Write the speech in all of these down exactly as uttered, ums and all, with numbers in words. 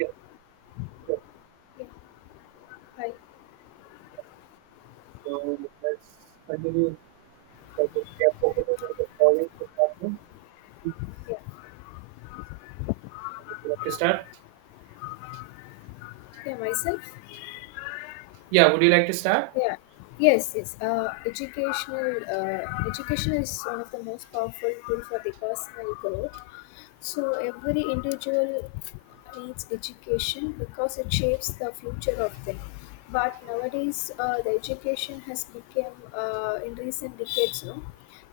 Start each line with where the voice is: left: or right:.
right: Yeah, sure.
left: Yeah, hi.
right: So let's continue. Like if we are focusing on the foreign department, would
left: Yeah,
right: you like to start?
left: yeah, myself.
right: Yeah, would you like to start?
left: Yeah, yes, yes. Uh, educational, uh, education is one of the most powerful tool for the personal growth. So every individual needs education because it shapes the future of them. But nowadays, uh, the education has become uh, in recent decades, no,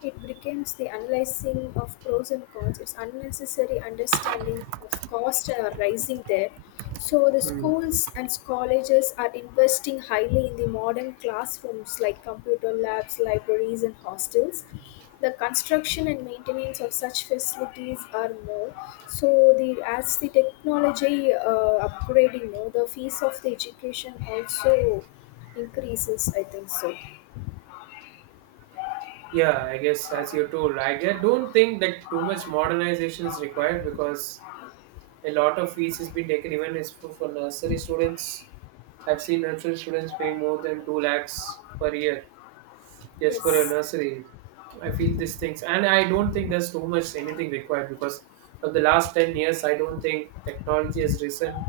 left: it becomes the analyzing of pros and cons. It's unnecessary understanding of cost are rising there. So the
right: Hmm.
left: schools and colleges are investing highly in the modern classrooms like computer labs, libraries, and hostels, the construction and maintenance of such facilities are more. So the as the technology uh, upgrading, no, the fees of the education also increases, I think so.
right: Yeah, I guess as you told, I get- don't think that too much modernization is required because a lot of fees has been taken even is for, for nursery students. I've seen nursery students paying more than two lakhs per year. Yes, for your
left: Yes.
right: nursery. I feel these things, and I don't think there's too much anything required because from the last ten years, I don't think technology has risen,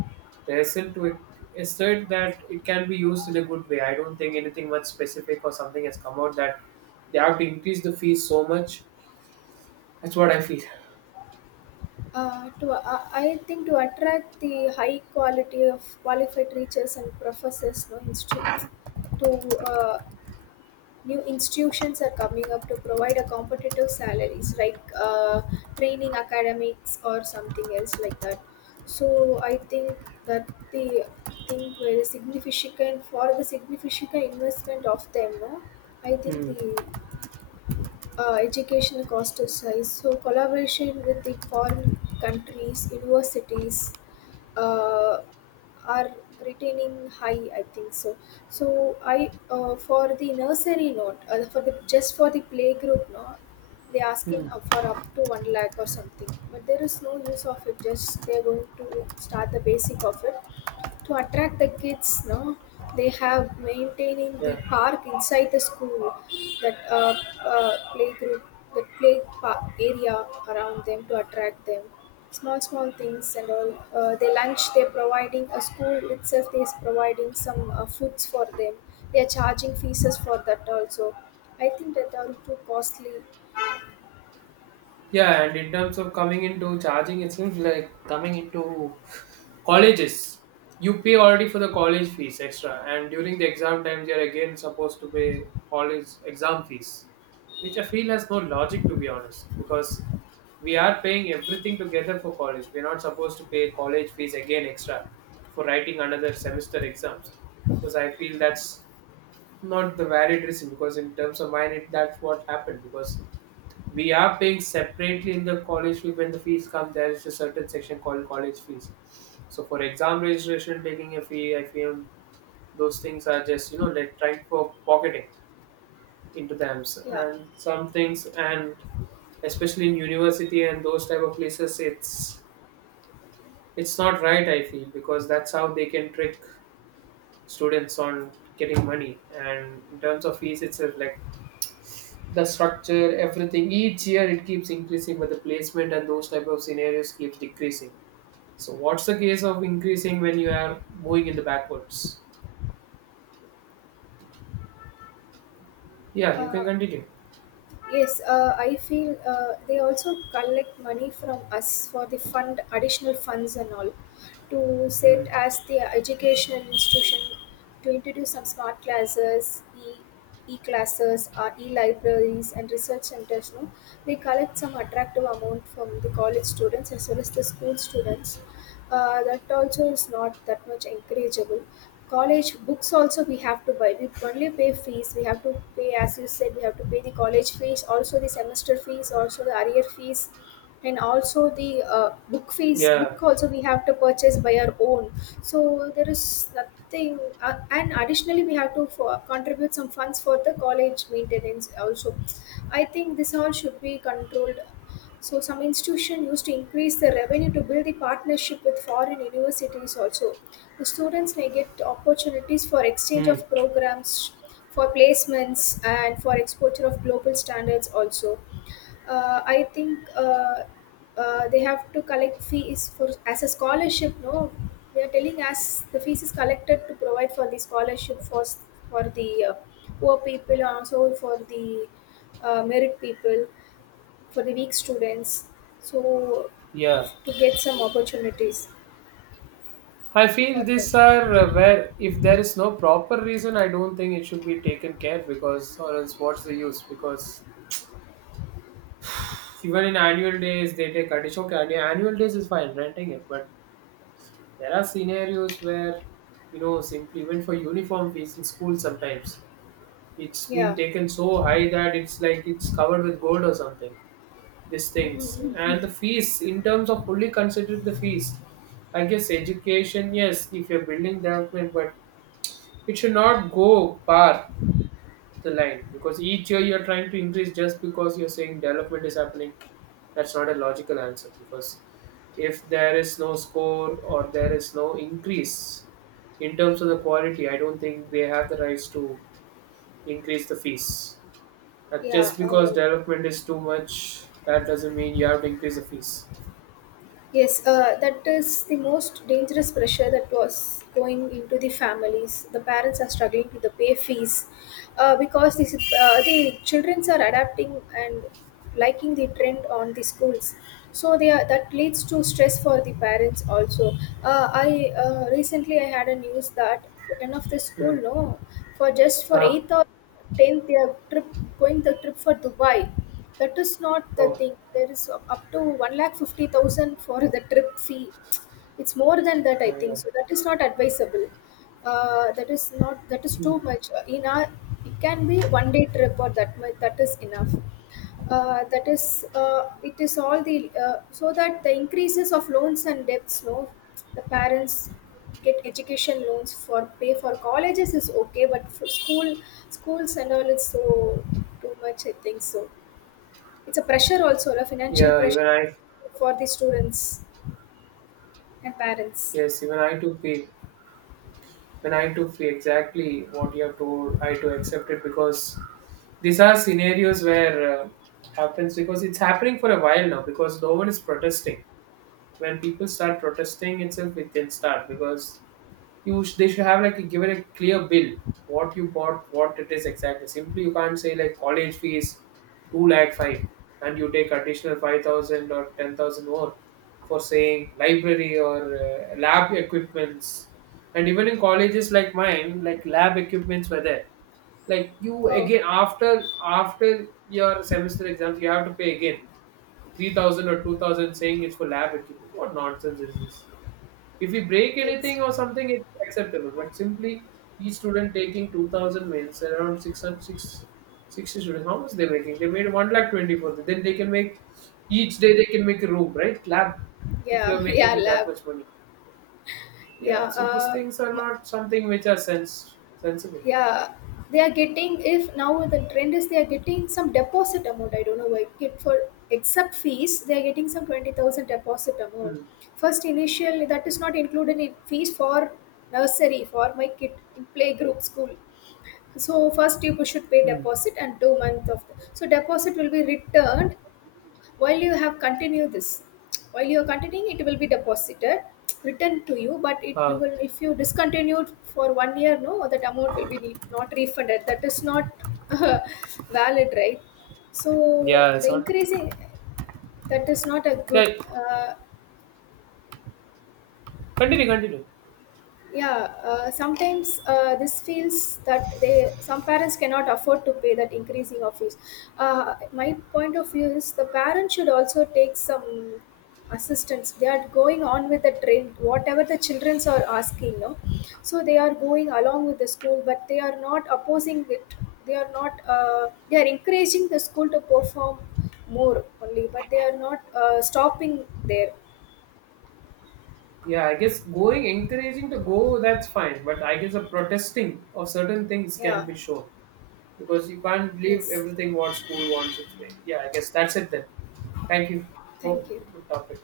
right: risen to assert that it can be used in a good way. I don't think anything much specific or something has come out that they have to increase the fees so much. That's what I feel.
left: Uh, to uh, I think to attract the high quality of qualified teachers and professors, no institute, to uh, new institutions are coming up to provide a competitive salaries like uh, training academics or something else like that, so I think that the thing very significant for the significant investment of them, no, I think
right: Hmm.
left: the uh, educational cost is high, so collaboration with the foreign countries universities uh, are retaining high, I think so. So i uh, for the nursery note, uh, for the just for the playgroup, no, they asking
right: Hmm.
left: up for up to one lakh or something, but there is no use of it, just they're going to start the basic of it to attract the kids, no, they have maintaining the
right: Yeah.
left: park inside the school, that uh, uh, playgroup, that play pa- area around them to attract them, small small things and all. Uh, they lunch, they're providing, a school itself is providing some uh, foods for them, they are charging fees for that also. I think that are too costly.
right: Yeah, and in terms of coming into charging, it seems like coming into colleges. You pay already for the college fees extra, and during the exam times, you're again supposed to pay college exam fees, which I feel has no logic to be honest, because we are paying everything together for college. We're not supposed to pay college fees again extra for writing another semester exams, because I feel that's not the valid reason. Because in terms of mine, it, that's what happened because we are paying separately in the college fee. When the fees come, there is a certain section called college fees. So for exam registration taking a fee, I feel those things are just, you know, like trying for pocketing into them, S-
left: yeah
right: and some things. And especially in university and those type of places, it's it's not right, I feel, because that's how they can trick students on getting money. And in terms of fees, it's uh, like the structure, everything. Each year it keeps increasing, but the placement and those type of scenarios keeps decreasing. So what's the case of increasing when you are moving in the backwards? Yeah, you
left: uh,
right: can continue.
left: Yes, uh, I feel uh, they also collect money from us for the fund, additional funds and all, to
right: Hmm.
left: set as the educational institution to introduce some smart classes, e e classes, or e libraries and research centers. No, they collect some attractive amount from the college students as well as the school students. Uh, that also is not that much encourageable. College books also we have to buy, we only pay fees, we have to pay, as you said, we have to pay the college fees also, the semester fees also, the arrear fees, and also the uh, book fees,
right: Yeah.
left: book also we have to purchase by our own. So there is nothing uh, and additionally we have to for, contribute some funds for the college maintenance also. I think this all should be controlled. So some institution used to increase the revenue to build the partnership with foreign universities also. The students may get opportunities for exchange
right: Hmm.
left: of programs, for placements, and for exposure of global standards also. Uh, I think uh, uh, They have to collect fees for as a scholarship. No, they are telling us the fees is collected to provide for the scholarship for for the uh, poor people and also for the uh, merit people, for the weak students, so
right: Yeah.
left: to get some opportunities
right: I feel
left: for them.
right: these are, uh, where if there is no proper reason, I don't think it should be taken care, because or else what's the use? Because even in annual days they take additional, okay, annual days is fine renting it, but there are scenarios where, you know, simply even for uniform fees in school sometimes, it's
left: yeah
right: been taken so high that it's like it's covered with gold or something, these things. And the fees, in terms of fully considered the fees, I guess education, yes, if you're building development, but it should not go par the line because each year you're trying to increase just because you're saying development is happening. That's not a logical answer because if there is no score or there is no increase in terms of the quality, I don't think they have the rights to increase the fees. Uh,
left: yeah
right: just because
left: uh,
right: development is too much, that doesn't mean you have to increase the fees.
left: yes uh, that is the most dangerous pressure that was going into the families, the parents are struggling to the pay fees uh, because this, uh, the children are adapting and liking the trend on the schools, so they are, that leads to stress for the parents also. Uh, I uh, Recently I had a news that one of the school,
right: Hmm.
left: no, for just for
right: Ah,
left: eight. tenth they trip, going the trip for Dubai, that is not the
right: oh
left: thing, there is up to one lakh fifty thousand for the trip fee. It's more than that, I
right: my
left: think
right: god.
left: so. That is not advisable. Uh, that is not, that is too
right: Hmm.
left: much. In our, it can be one day trip or that much, that is enough. Uh, that is uh, It is all the, uh, so that the increases of loans and debts, no, the parents get education loans for pay for colleges is okay, but for school schools and all, it's so too much, I think so. It's a pressure, also a financial
right: Yeah,
left: pressure
right: even I,
left: for the students and parents.
right: yes, even I too feel, when I too feel exactly what you have told, I too accept it, because these are scenarios where uh, happens because it's happening for a while now because no one is protesting. When people start protesting itself it can start, because you sh- they should have, like, a, give it a clear bill, what you bought, what it is exactly. Simply you can't say like college fees two lakh five and you take additional five thousand or ten thousand more for saying library or uh, lab equipments. And even in colleges like mine, like, lab equipments were there. Like, you
left: Oh,
right: again after after your semester exams you have to pay again three thousand or two thousand saying it's for lab equipment. What nonsense is this? If we break
left: that's
right: anything or something, it's acceptable. But simply each student taking two thousand mails, around six hundred six, sixty students, how much they're making? They made one lakh twenty four. Then they can make, each day they can make a room, right? Lab, if you're
left: yeah
right: making
left: yeah
right: with
left: lab.
right: that much money. Yeah,
left: yeah
right: so these
left: uh,
right: things are not something which are sense sensible.
left: yeah, they are getting, if now the trend is, they are getting some deposit amount, I don't know why, kid for, except fees they are getting some twenty thousand deposit amount,
right: Hmm.
left: first initially that is not included in fees for nursery, for my kid in playgroup school. So first you should pay
right: Hmm.
left: deposit and two month of, so deposit will be returned, while you have continued this while you are continuing it will be deposited returned to you, but it you
right: Huh.
left: will, if you discontinued for one year, no, that amount will be need, not refunded. That is not uh, valid, right? So
right: Yeah,
left: the
right: it's not.
left: increasing, that is not a good
right: Yeah,
left: uh,
right: continue, continue.
left: yeah. uh, sometimes uh, This feels that they, some parents cannot afford to pay that increasing of fees. Uh, my point of view is the parent should also take some assistance, they are going on with the trend whatever the childrens are asking, no, so they are going along with the school but they are not opposing it. They are not uh, they are encouraging the school to perform more only, but they are not uh, stopping there.
right: Yeah, I guess going, encouraging to go, that's fine. But I guess a protesting of certain things can
left: Yeah,
right: be shown because you can't leave
left: yes,
right: everything what school wants its way. Yeah, I guess that's it then. Thank you. Oh,
left: thank you.
right: good topic.